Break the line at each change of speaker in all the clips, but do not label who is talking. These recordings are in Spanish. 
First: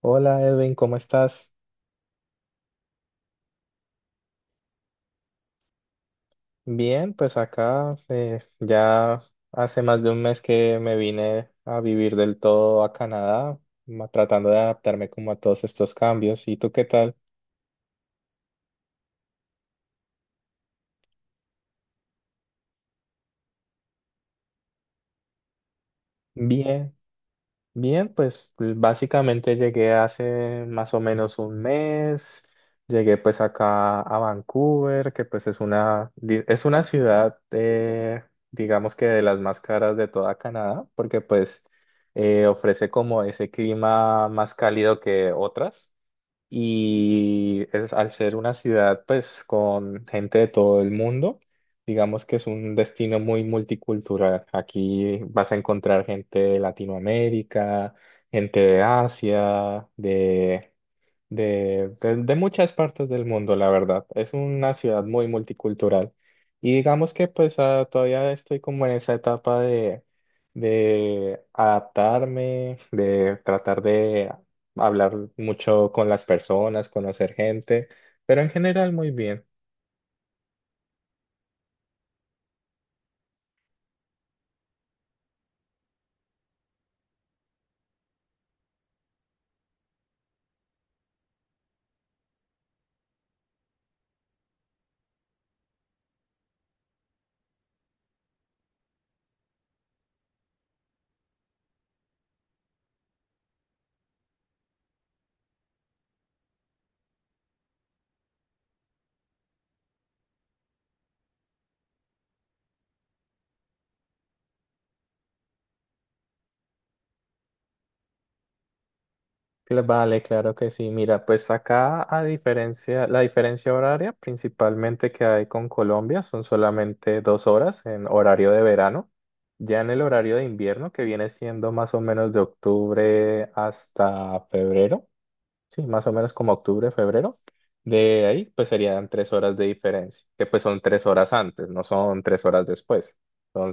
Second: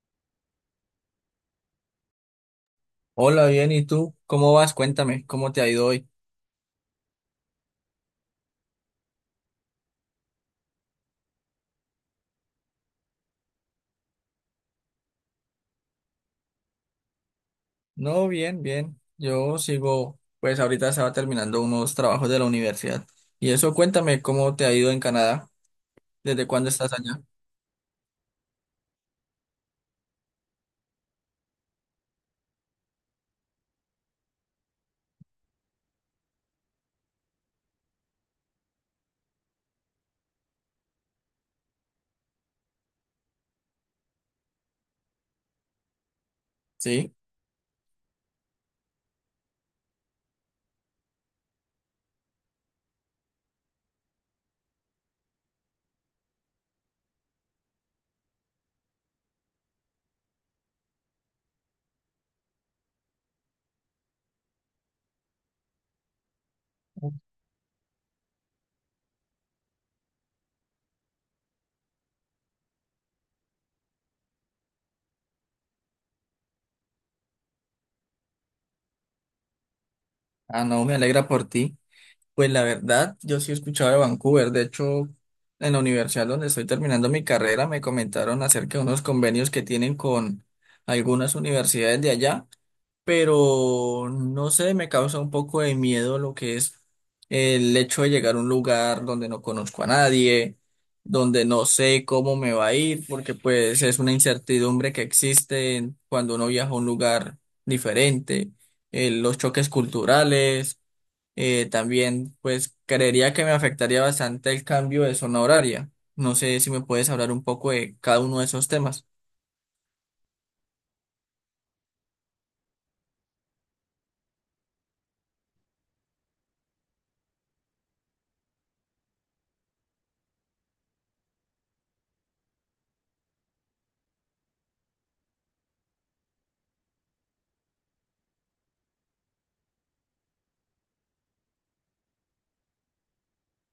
Hola Edwin, ¿cómo estás?
Hola, bien, ¿y tú? ¿Cómo vas? Cuéntame, ¿cómo te ha ido hoy?
Bien, pues acá ya hace más de un mes que me vine a vivir del todo a Canadá, tratando de adaptarme como a todos estos cambios. ¿Y tú qué tal?
No, bien, bien. Yo sigo, pues ahorita estaba terminando unos trabajos de la universidad. Y eso, cuéntame, ¿cómo te ha ido en Canadá? ¿Desde cuándo estás
Bien.
allá?
Bien, pues, básicamente llegué hace más o menos un mes, llegué pues acá a Vancouver, que pues es una, es una ciudad, digamos que de las más caras de toda Canadá, porque pues ofrece como ese clima más cálido que otras
Sí.
y es, al ser una ciudad pues con gente de todo el mundo, digamos que es un destino muy multicultural. Aquí vas a encontrar gente de Latinoamérica, gente de Asia, de, de muchas partes del mundo, la verdad. Es una ciudad muy multicultural. Y digamos que pues todavía estoy como en esa etapa de adaptarme, de tratar de hablar mucho con las personas, conocer gente, pero en general muy bien.
Ah, no, me alegra por ti. Pues la verdad, yo sí he escuchado de Vancouver. De hecho, en la universidad donde estoy terminando mi carrera, me comentaron acerca de unos convenios que tienen con algunas universidades de allá. Pero no sé, me causa un poco de miedo lo que es el hecho de llegar a un lugar donde no conozco a nadie, donde no sé cómo me va a ir, porque pues es una incertidumbre que existe cuando uno viaja a un lugar diferente, los choques culturales, también pues creería que me afectaría bastante el cambio de zona horaria. No sé si me puedes hablar un poco de cada uno de esos temas.
Vale, claro que sí. Mira, pues acá a diferencia, la diferencia horaria principalmente que hay con Colombia son solamente dos horas en horario de verano. Ya en el horario de invierno, que viene siendo más o menos de octubre hasta febrero, sí, más o menos como octubre, febrero. De ahí, pues serían tres horas de diferencia, que pues son tres horas antes, no son tres horas después.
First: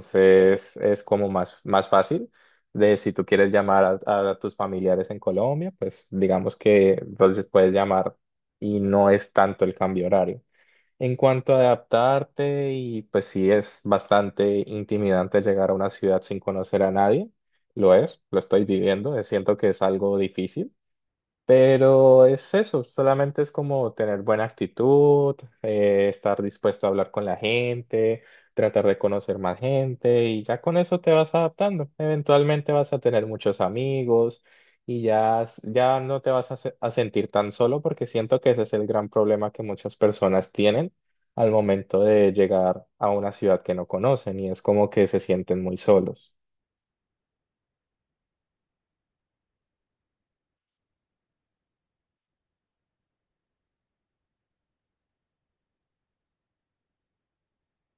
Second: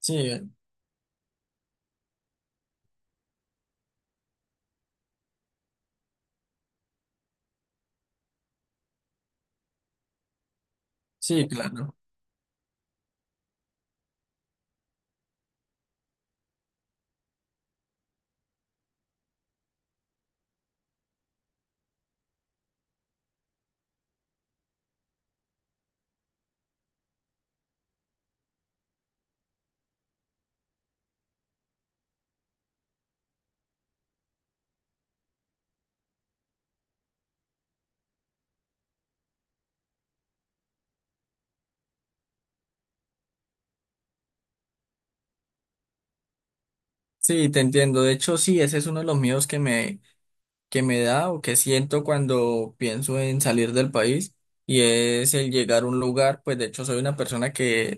Sí,
es como más fácil de si tú quieres llamar a tus familiares en Colombia, pues digamos que entonces puedes llamar y no es tanto el cambio horario. En
sí,
cuanto a
claro.
adaptarte, y pues sí es bastante intimidante llegar a una ciudad sin conocer a nadie, lo es, lo estoy viviendo, siento que es algo difícil, pero es eso, solamente es como tener buena actitud, estar dispuesto a hablar con la gente, tratar de conocer más gente y ya con eso te vas adaptando. Eventualmente vas a tener muchos amigos y ya, ya no te vas a, a sentir tan solo porque siento que ese es el gran problema que muchas personas tienen al momento de llegar a una ciudad que no conocen y es como que se sienten muy solos.
Sí, te entiendo. De hecho, sí, ese es uno de los miedos que que me da o que siento cuando pienso en salir del país y es el llegar a un lugar, pues de hecho soy una persona que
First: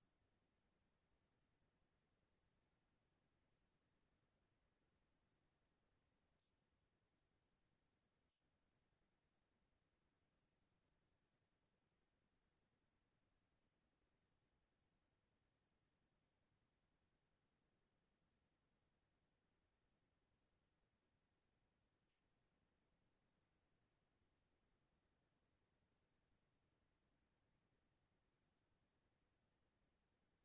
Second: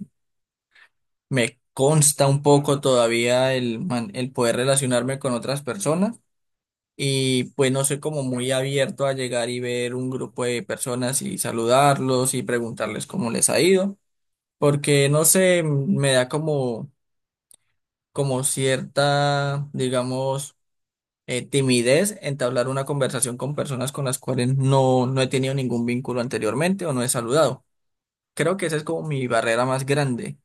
me consta un poco todavía el poder relacionarme con otras personas y pues no soy como muy abierto a llegar y ver un grupo de personas y saludarlos y preguntarles cómo les ha ido, porque no sé, me da como cierta, digamos, timidez, entablar una conversación con personas con las cuales no he tenido ningún vínculo anteriormente o no he saludado. Creo que esa es como mi barrera más grande.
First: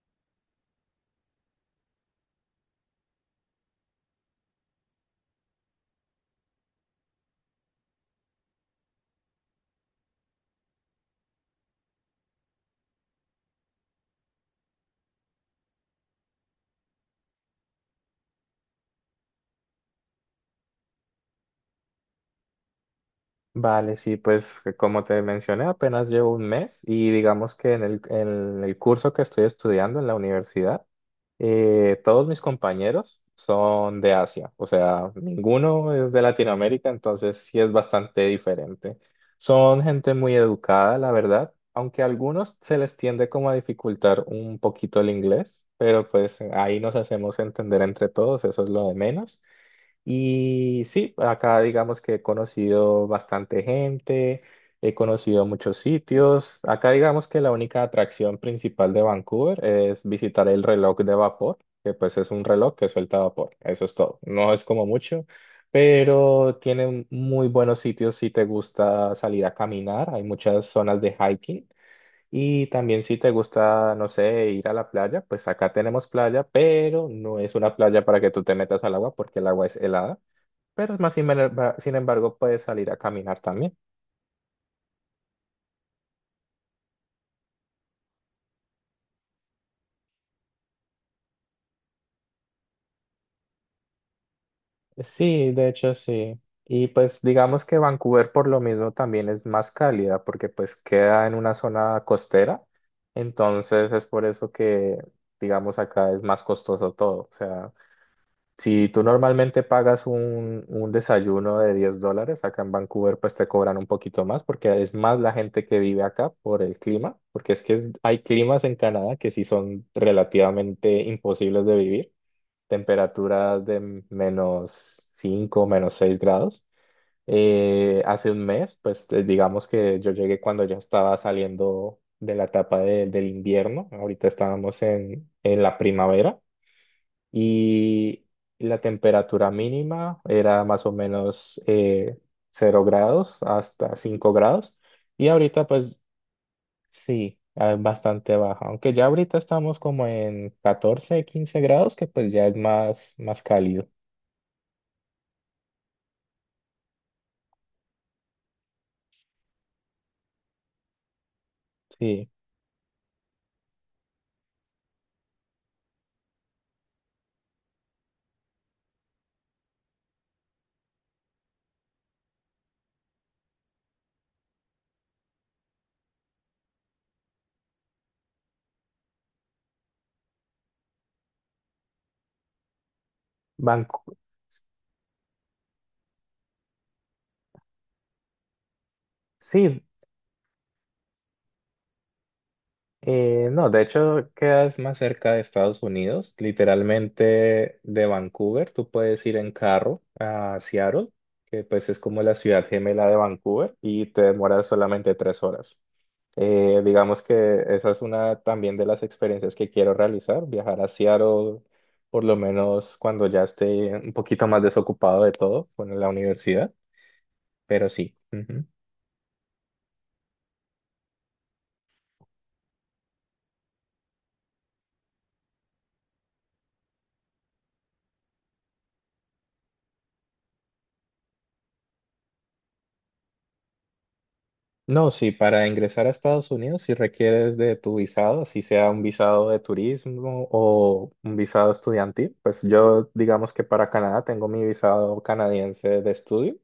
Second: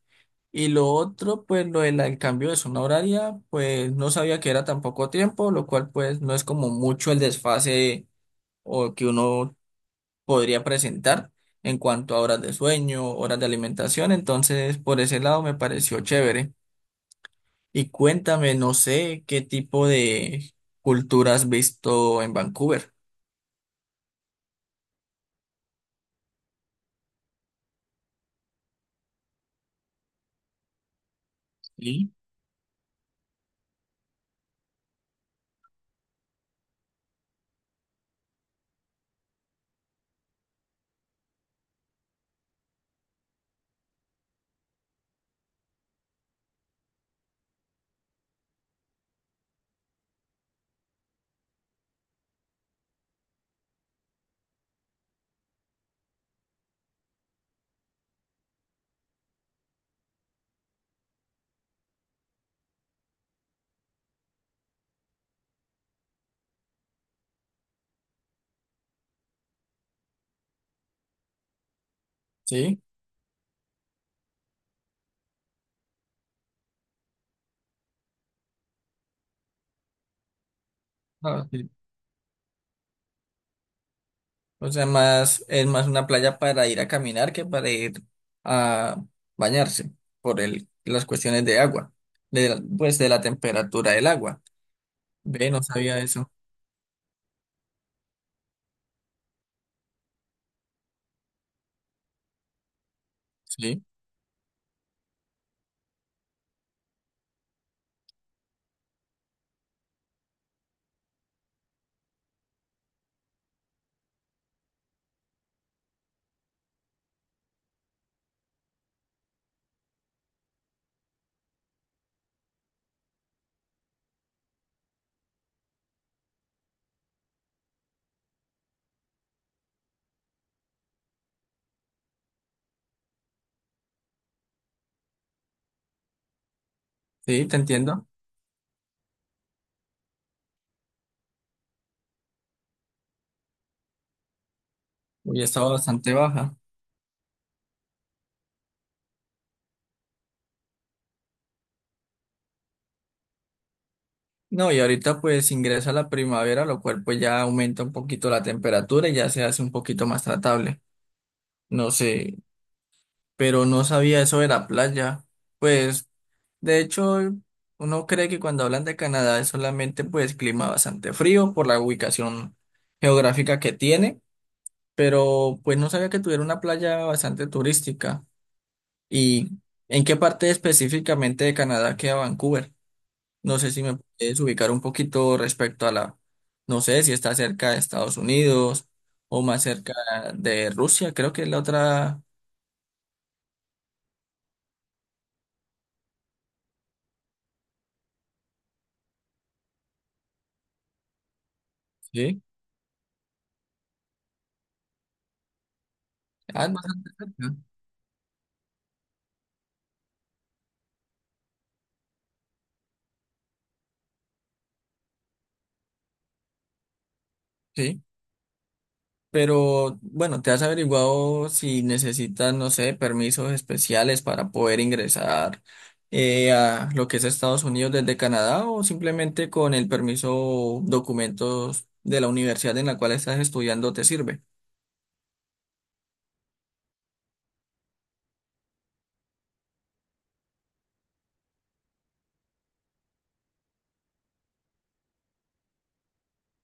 Y lo otro, pues lo del el cambio de zona horaria, pues no sabía que era tan poco tiempo, lo cual pues no es como mucho el desfase o que uno podría presentar en cuanto a horas de sueño, horas de alimentación, entonces por ese lado me pareció chévere. Y cuéntame, no sé qué tipo de cultura has visto en Vancouver.
Vale, sí, pues que como te mencioné, apenas llevo un mes y digamos que en el curso que estoy estudiando en la universidad,
Sí,
todos mis compañeros son de Asia, o sea, ninguno es de Latinoamérica, entonces sí es bastante diferente. Son gente muy educada, la verdad, aunque a algunos se les tiende como a dificultar un poquito el inglés, pero pues ahí nos hacemos entender entre todos, eso es lo de menos. Y sí, acá digamos que he conocido bastante gente, he conocido muchos sitios. Acá digamos que la única atracción principal de Vancouver es visitar el reloj de vapor, que pues es un reloj que suelta vapor. Eso es todo. No es como mucho, pero tiene muy buenos sitios si te gusta salir a caminar. Hay muchas zonas de hiking. Y
sí.
también si te gusta, no sé, ir a la playa, pues acá tenemos playa, pero no es una playa para que tú te metas al agua porque el agua es helada. Pero más
Ah, sí.
sin embargo puedes salir a caminar también.
O sea, es más una playa para ir a caminar que para ir a bañarse por las cuestiones de agua, pues de la temperatura del agua.
Sí,
Ve, no
de hecho
sabía eso.
sí. Y pues digamos que Vancouver por lo mismo también es más cálida porque pues queda en una zona costera.
Sí,
Entonces es por eso que digamos acá es más costoso todo. O sea, si tú normalmente pagas un desayuno de 10 dólares, acá en Vancouver pues te cobran un poquito más porque es más la gente que vive acá por el clima, porque es que hay climas en Canadá que sí son relativamente imposibles de vivir. Temperaturas de menos 5, menos 6 grados. Hace un mes, pues digamos que yo llegué cuando ya estaba saliendo de la etapa del invierno, ahorita estábamos en la primavera
sí, te entiendo.
y la temperatura mínima era más o menos 0 grados hasta 5 grados y
Hoy ha
ahorita
estado
pues
bastante baja.
sí. Ah, bastante baja, aunque ya ahorita estamos como en 14, 15 grados, que pues ya es más cálido.
No, y ahorita pues ingresa la primavera, lo cual pues ya aumenta un poquito la temperatura y ya se hace un poquito más tratable. No
Sí,
sé, pero no sabía eso de la playa. Pues, de hecho, uno cree que cuando hablan de Canadá es solamente pues clima bastante frío por la ubicación geográfica que tiene, pero pues no sabía que tuviera una playa bastante turística. ¿Y en qué parte específicamente de Canadá queda Vancouver? No sé si me
Vancouver.
puedes ubicar un poquito respecto a no sé si está cerca de Estados Unidos o más
Sí,
cerca de Rusia, creo que es la otra.
no, de hecho quedas más cerca de Estados Unidos, literalmente de Vancouver. Tú puedes ir en carro a Seattle, que pues es como la
Sí.
ciudad gemela de Vancouver, y te demoras solamente tres horas.
Ah, es bastante
Digamos
cerca.
que esa es una también de las experiencias que quiero realizar, viajar a Seattle, por lo menos cuando ya esté un poquito más desocupado de todo con la universidad, pero
Sí.
sí.
Pero bueno, ¿te has averiguado si necesitas, no sé, permisos especiales para poder ingresar a lo que es Estados Unidos desde Canadá o simplemente con el permiso documentos de la universidad en la cual estás estudiando te sirve?
No, sí, para ingresar a Estados Unidos, si requieres de tu visado, si sea un visado de turismo o un visado estudiantil, pues yo digamos que para Canadá tengo mi visado canadiense de estudio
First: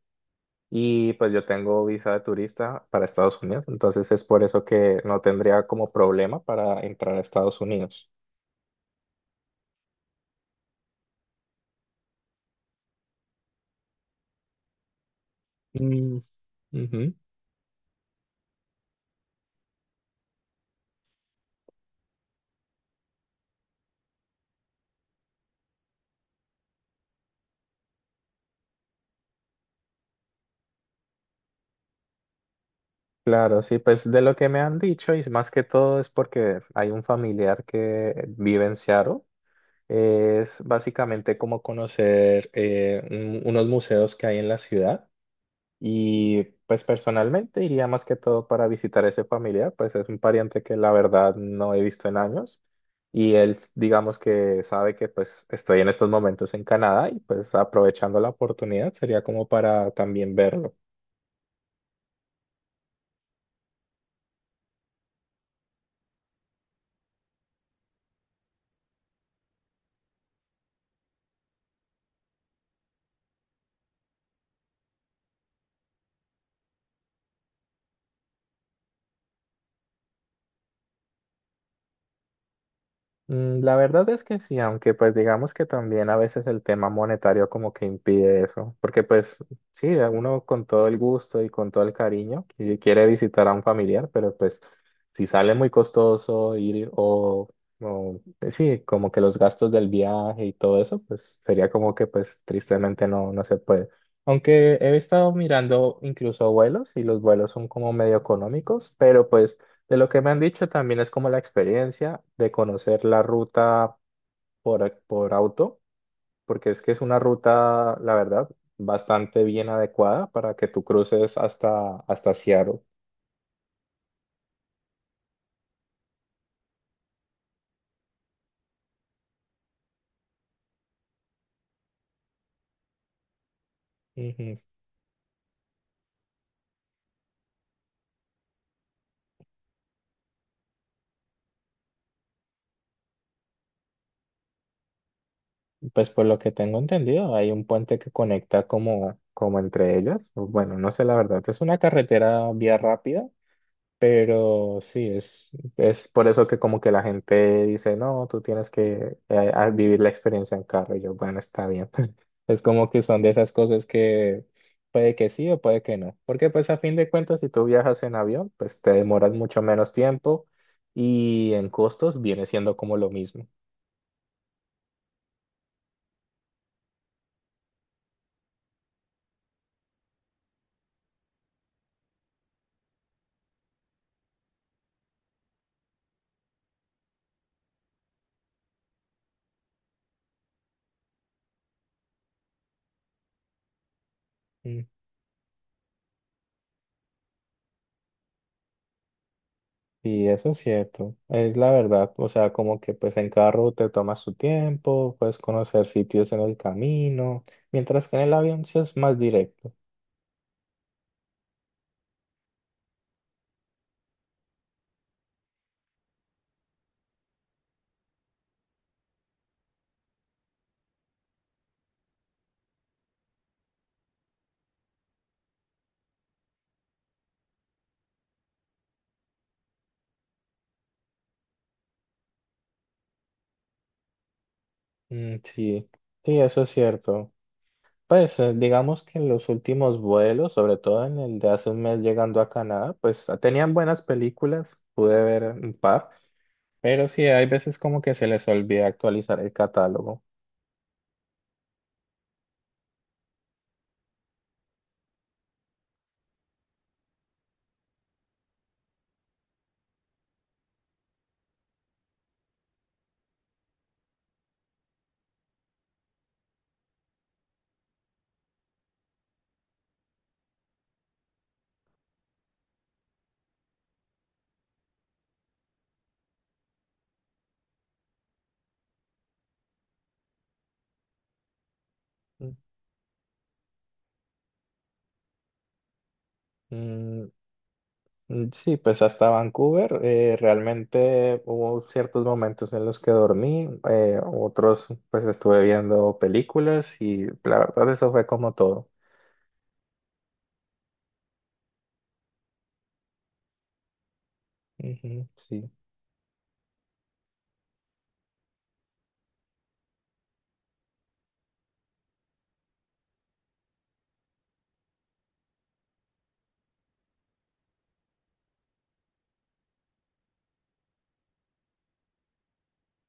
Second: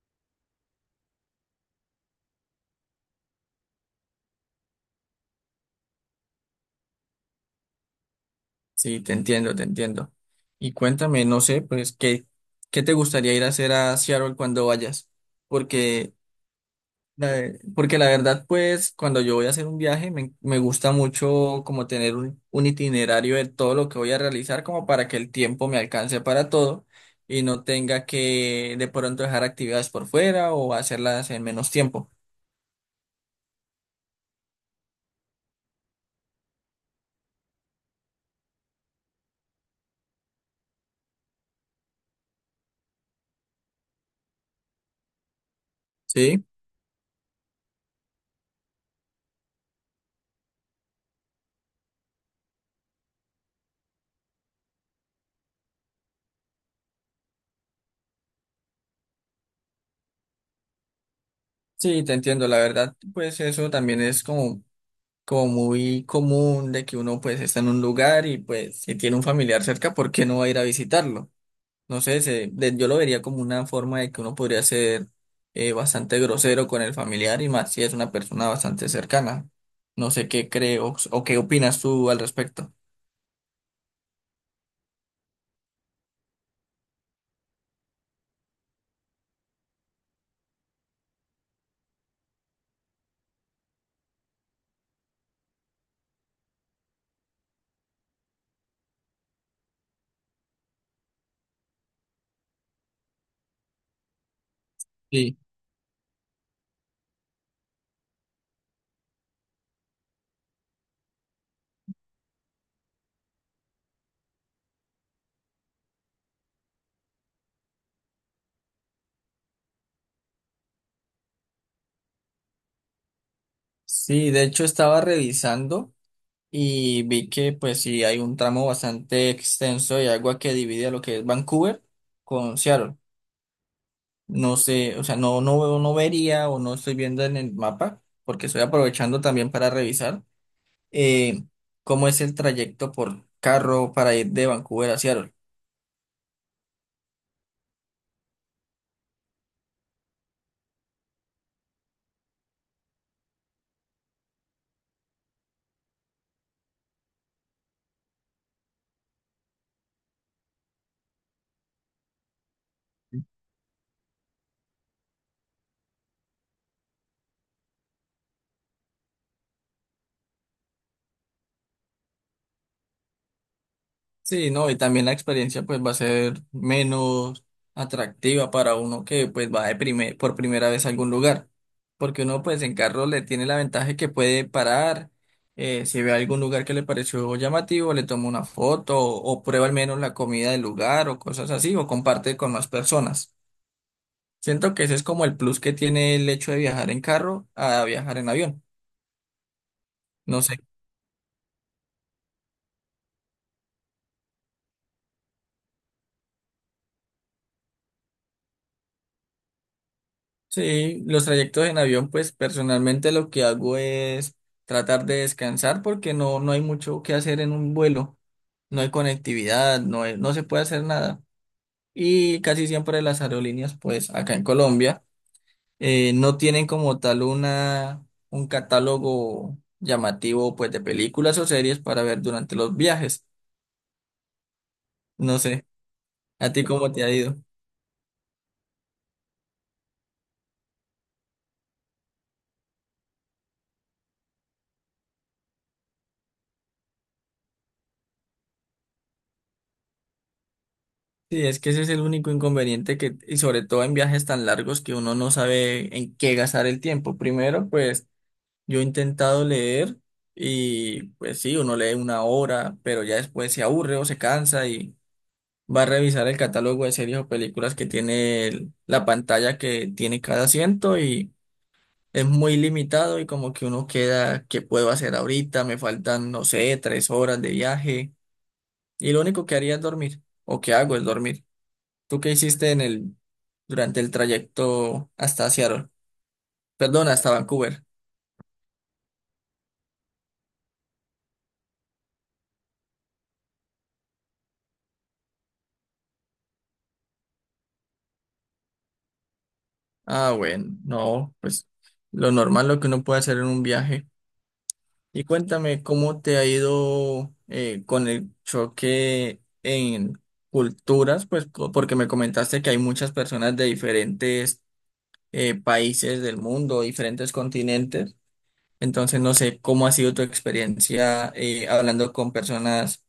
y pues yo tengo visa de turista para Estados Unidos, entonces es por eso que no tendría como problema para entrar a Estados Unidos.
Sí, te entiendo, te entiendo. Y cuéntame, no sé, pues, ¿qué te gustaría ir a hacer a Seattle cuando vayas? Porque
Mm, ujú.
La- Porque la verdad, pues, cuando yo voy a hacer un viaje, me gusta mucho como tener un itinerario de todo lo que voy a realizar, como para que el tiempo me alcance para todo y no tenga que de pronto dejar actividades por fuera o hacerlas en menos tiempo.
Claro, sí, pues de lo que me han dicho y más que todo es porque hay un familiar que vive en Seattle. Es básicamente como conocer unos museos que hay en la ciudad y
Sí,
pues personalmente iría más que todo para visitar a ese familiar, pues es un pariente que la verdad no he visto en años y él digamos que sabe que pues estoy en estos momentos en Canadá y pues aprovechando la oportunidad sería como para también verlo.
sí, te entiendo. La verdad, pues eso también es como muy común de que uno pues está en un lugar y pues si tiene un familiar cerca, ¿por qué no va a ir a visitarlo? No sé, yo lo vería como una forma de que uno podría ser bastante grosero con el familiar y más si es una persona bastante cercana. No sé qué creo o qué opinas tú al respecto.
Mm, la verdad es que sí, aunque pues digamos que también a veces el tema monetario como que impide eso, porque pues sí, uno con todo el gusto y con todo el cariño quiere visitar a un familiar, pero pues si sale muy costoso ir o, sí, como que los gastos del viaje y todo eso, pues sería como que pues tristemente no, no se puede. Aunque he estado
Sí.
mirando incluso vuelos y los vuelos son como medio económicos, pero pues... De lo que me han dicho también es como la experiencia de conocer la ruta por auto, porque es que es una ruta, la verdad, bastante bien adecuada para que tú cruces hasta, hasta Seattle.
Sí, de hecho estaba revisando y vi que pues sí hay un tramo bastante extenso de agua que divide a lo que es Vancouver con Seattle. No
Ujú.
sé, o sea, no vería o no estoy viendo en el mapa porque estoy aprovechando también para revisar. eh, cómo es el trayecto por carro para ir de Vancouver a Seattle.
Pues por lo que tengo entendido, hay un puente que conecta como, como entre ellas. Bueno, no sé la verdad, es una carretera vía rápida, pero sí, es por eso que como que la gente dice, no, tú tienes que vivir la experiencia en carro. Y yo, bueno, está bien. Es como que son de esas cosas que puede que sí o puede que no. Porque pues a fin de cuentas, si tú viajas en avión, pues te demoras mucho menos tiempo y en costos viene siendo como lo mismo.
Sí, no, y también la experiencia pues va a ser menos atractiva para uno que pues va de por primera vez a algún lugar, porque uno pues en carro le tiene la ventaja que puede parar, si ve algún lugar que le pareció llamativo, le toma una foto o prueba al menos la comida del lugar o cosas así, o comparte con más personas. Siento que
Mm.
ese es como el plus que tiene el hecho de viajar en carro a viajar en avión.
Y
No
eso es
sé.
cierto, es la verdad. O sea, como que pues en carro te tomas tu tiempo, puedes conocer sitios en el camino. Mientras que en el avión sí es más directo.
Sí, los trayectos en avión, pues personalmente lo que hago es tratar de descansar porque no hay mucho que hacer en un vuelo, no hay conectividad, no se puede hacer nada. Y casi siempre las aerolíneas, pues acá en Colombia, no tienen como tal un catálogo llamativo, pues de películas o series para ver durante los viajes.
Mm,
No sé,
sí, sí,
¿a
eso
ti
es
cómo te ha
cierto.
ido?
Pues digamos que en los últimos vuelos, sobre todo en el de hace un mes llegando a Canadá, pues tenían buenas películas, pude ver un par, pero sí, hay veces como que se les olvida actualizar el catálogo.
Sí, es que ese es el único inconveniente que, y sobre todo en viajes tan largos que uno no sabe en qué gastar el tiempo. Primero, pues yo he intentado leer y pues sí, uno lee una hora, pero ya después se aburre o se cansa y va a revisar el catálogo de series o películas que tiene la pantalla que tiene cada asiento y es muy limitado y como que uno queda, ¿qué puedo hacer ahorita? Me faltan, no sé, 3 horas de viaje y lo único que haría es dormir o que hago es dormir. ¿Tú qué hiciste en durante el trayecto hasta Seattle? Perdón,
Mm,
hasta Vancouver.
mm, sí, pues hasta Vancouver realmente hubo ciertos momentos en los que dormí, otros pues estuve viendo películas y la verdad eso fue como todo.
Ah, bueno, no, pues lo normal, lo que uno puede hacer en un viaje. Y
Ujú, sí.
cuéntame cómo te ha ido con el choque en culturas, pues porque me comentaste que hay muchas personas de diferentes países del mundo, diferentes continentes. Entonces, no sé cómo ha sido tu experiencia hablando con personas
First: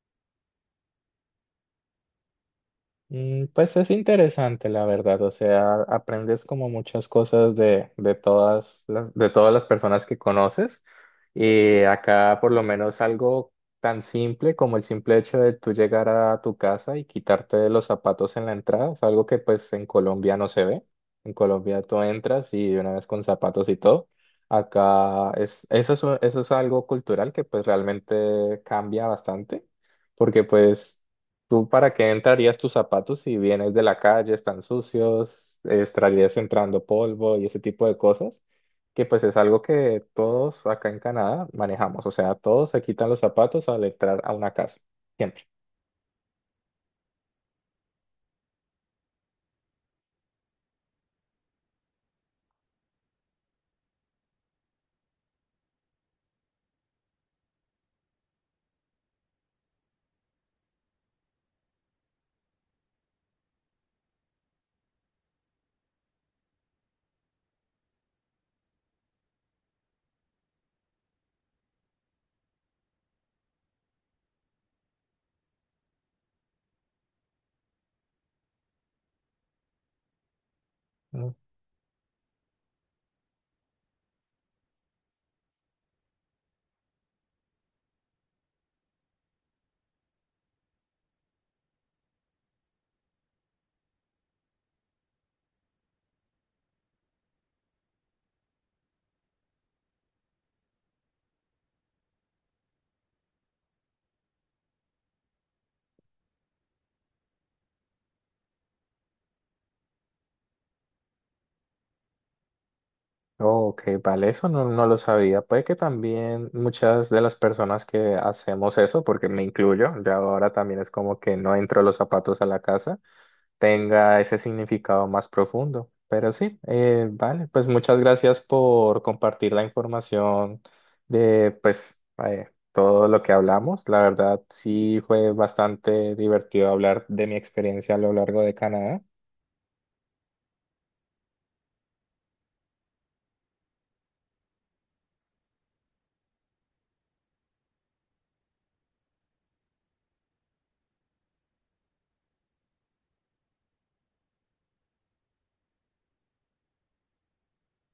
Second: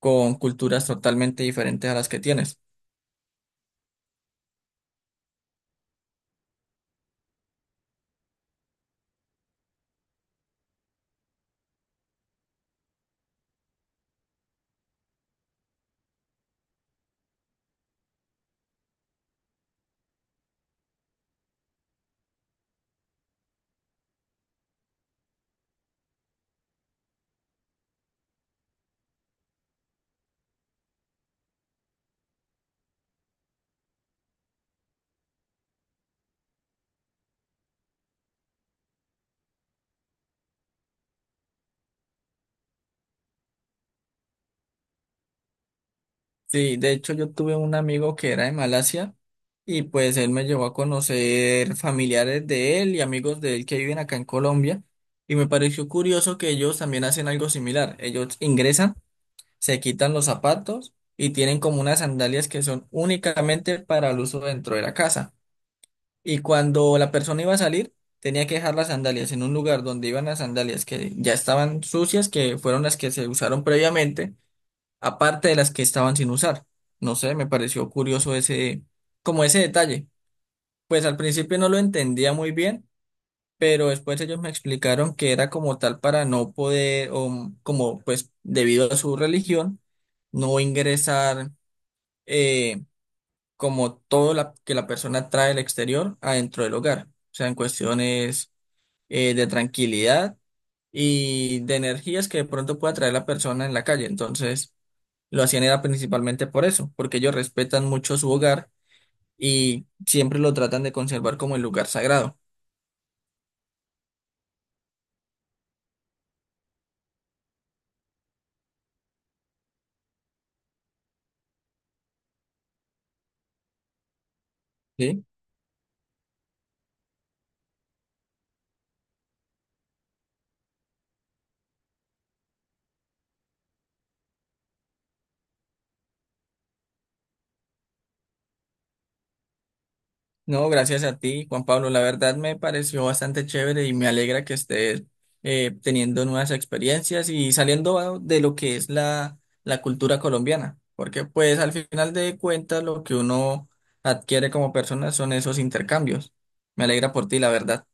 con culturas totalmente diferentes a las que tienes.
Mm, pues es interesante, la verdad. O sea, aprendes como muchas cosas de todas de todas las personas que conoces. Y acá, por lo menos, algo tan simple como el simple hecho de tú llegar a tu casa y quitarte los zapatos en la entrada, es algo que pues en Colombia no se ve. En Colombia tú entras y de una vez con zapatos y todo. Acá es, eso es, eso es algo cultural que pues realmente cambia bastante, porque pues ¿tú para qué entrarías tus zapatos si vienes de la calle, están sucios, estarías entrando polvo y ese tipo de cosas? Que pues es algo que todos acá en Canadá manejamos, o sea, todos se quitan los zapatos al entrar a una casa, siempre.
Sí, de hecho yo tuve un amigo que era de Malasia y pues él me llevó a conocer familiares de él y amigos de él que viven acá en Colombia y me pareció curioso que ellos también hacen algo similar. Ellos ingresan, se quitan los zapatos y tienen como unas sandalias que son únicamente para el uso dentro de la casa. Y cuando la persona iba a salir, tenía que dejar las sandalias en un lugar donde iban las sandalias que ya estaban sucias, que fueron las que se usaron previamente aparte de las que estaban sin usar. No sé, me pareció curioso como ese detalle. Pues al
Mm.
principio no lo entendía muy bien, pero después ellos me explicaron que era como tal para no poder, o como pues debido a su religión, no ingresar eh, como todo que la persona trae del exterior adentro del hogar. O sea, en cuestiones de tranquilidad y de energías que de pronto pueda traer la persona en la calle. Entonces... Lo hacían era principalmente por eso, porque ellos respetan mucho su hogar y siempre lo tratan de conservar como el lugar sagrado,
Ok, vale, eso no, no lo sabía. Puede que también muchas de las personas que hacemos eso, porque me incluyo, ya ahora también es como que no entro los zapatos a la casa, tenga ese significado
¿sí?
más profundo. Pero sí, vale, pues muchas gracias por compartir la información de pues todo lo que hablamos. La verdad, sí fue bastante divertido hablar de mi experiencia a lo largo de Canadá.
No, gracias a ti, Juan Pablo. La verdad me pareció bastante chévere y me alegra que estés teniendo nuevas experiencias y saliendo de lo que es la cultura colombiana, porque pues al final de cuentas lo que uno adquiere como persona son esos intercambios. Me alegra por ti, la verdad.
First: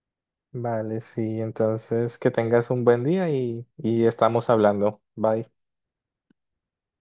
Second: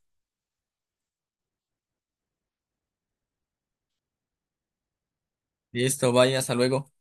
Vale, sí, entonces que tengas un buen día y estamos hablando. Bye.
Listo, vaya, hasta luego.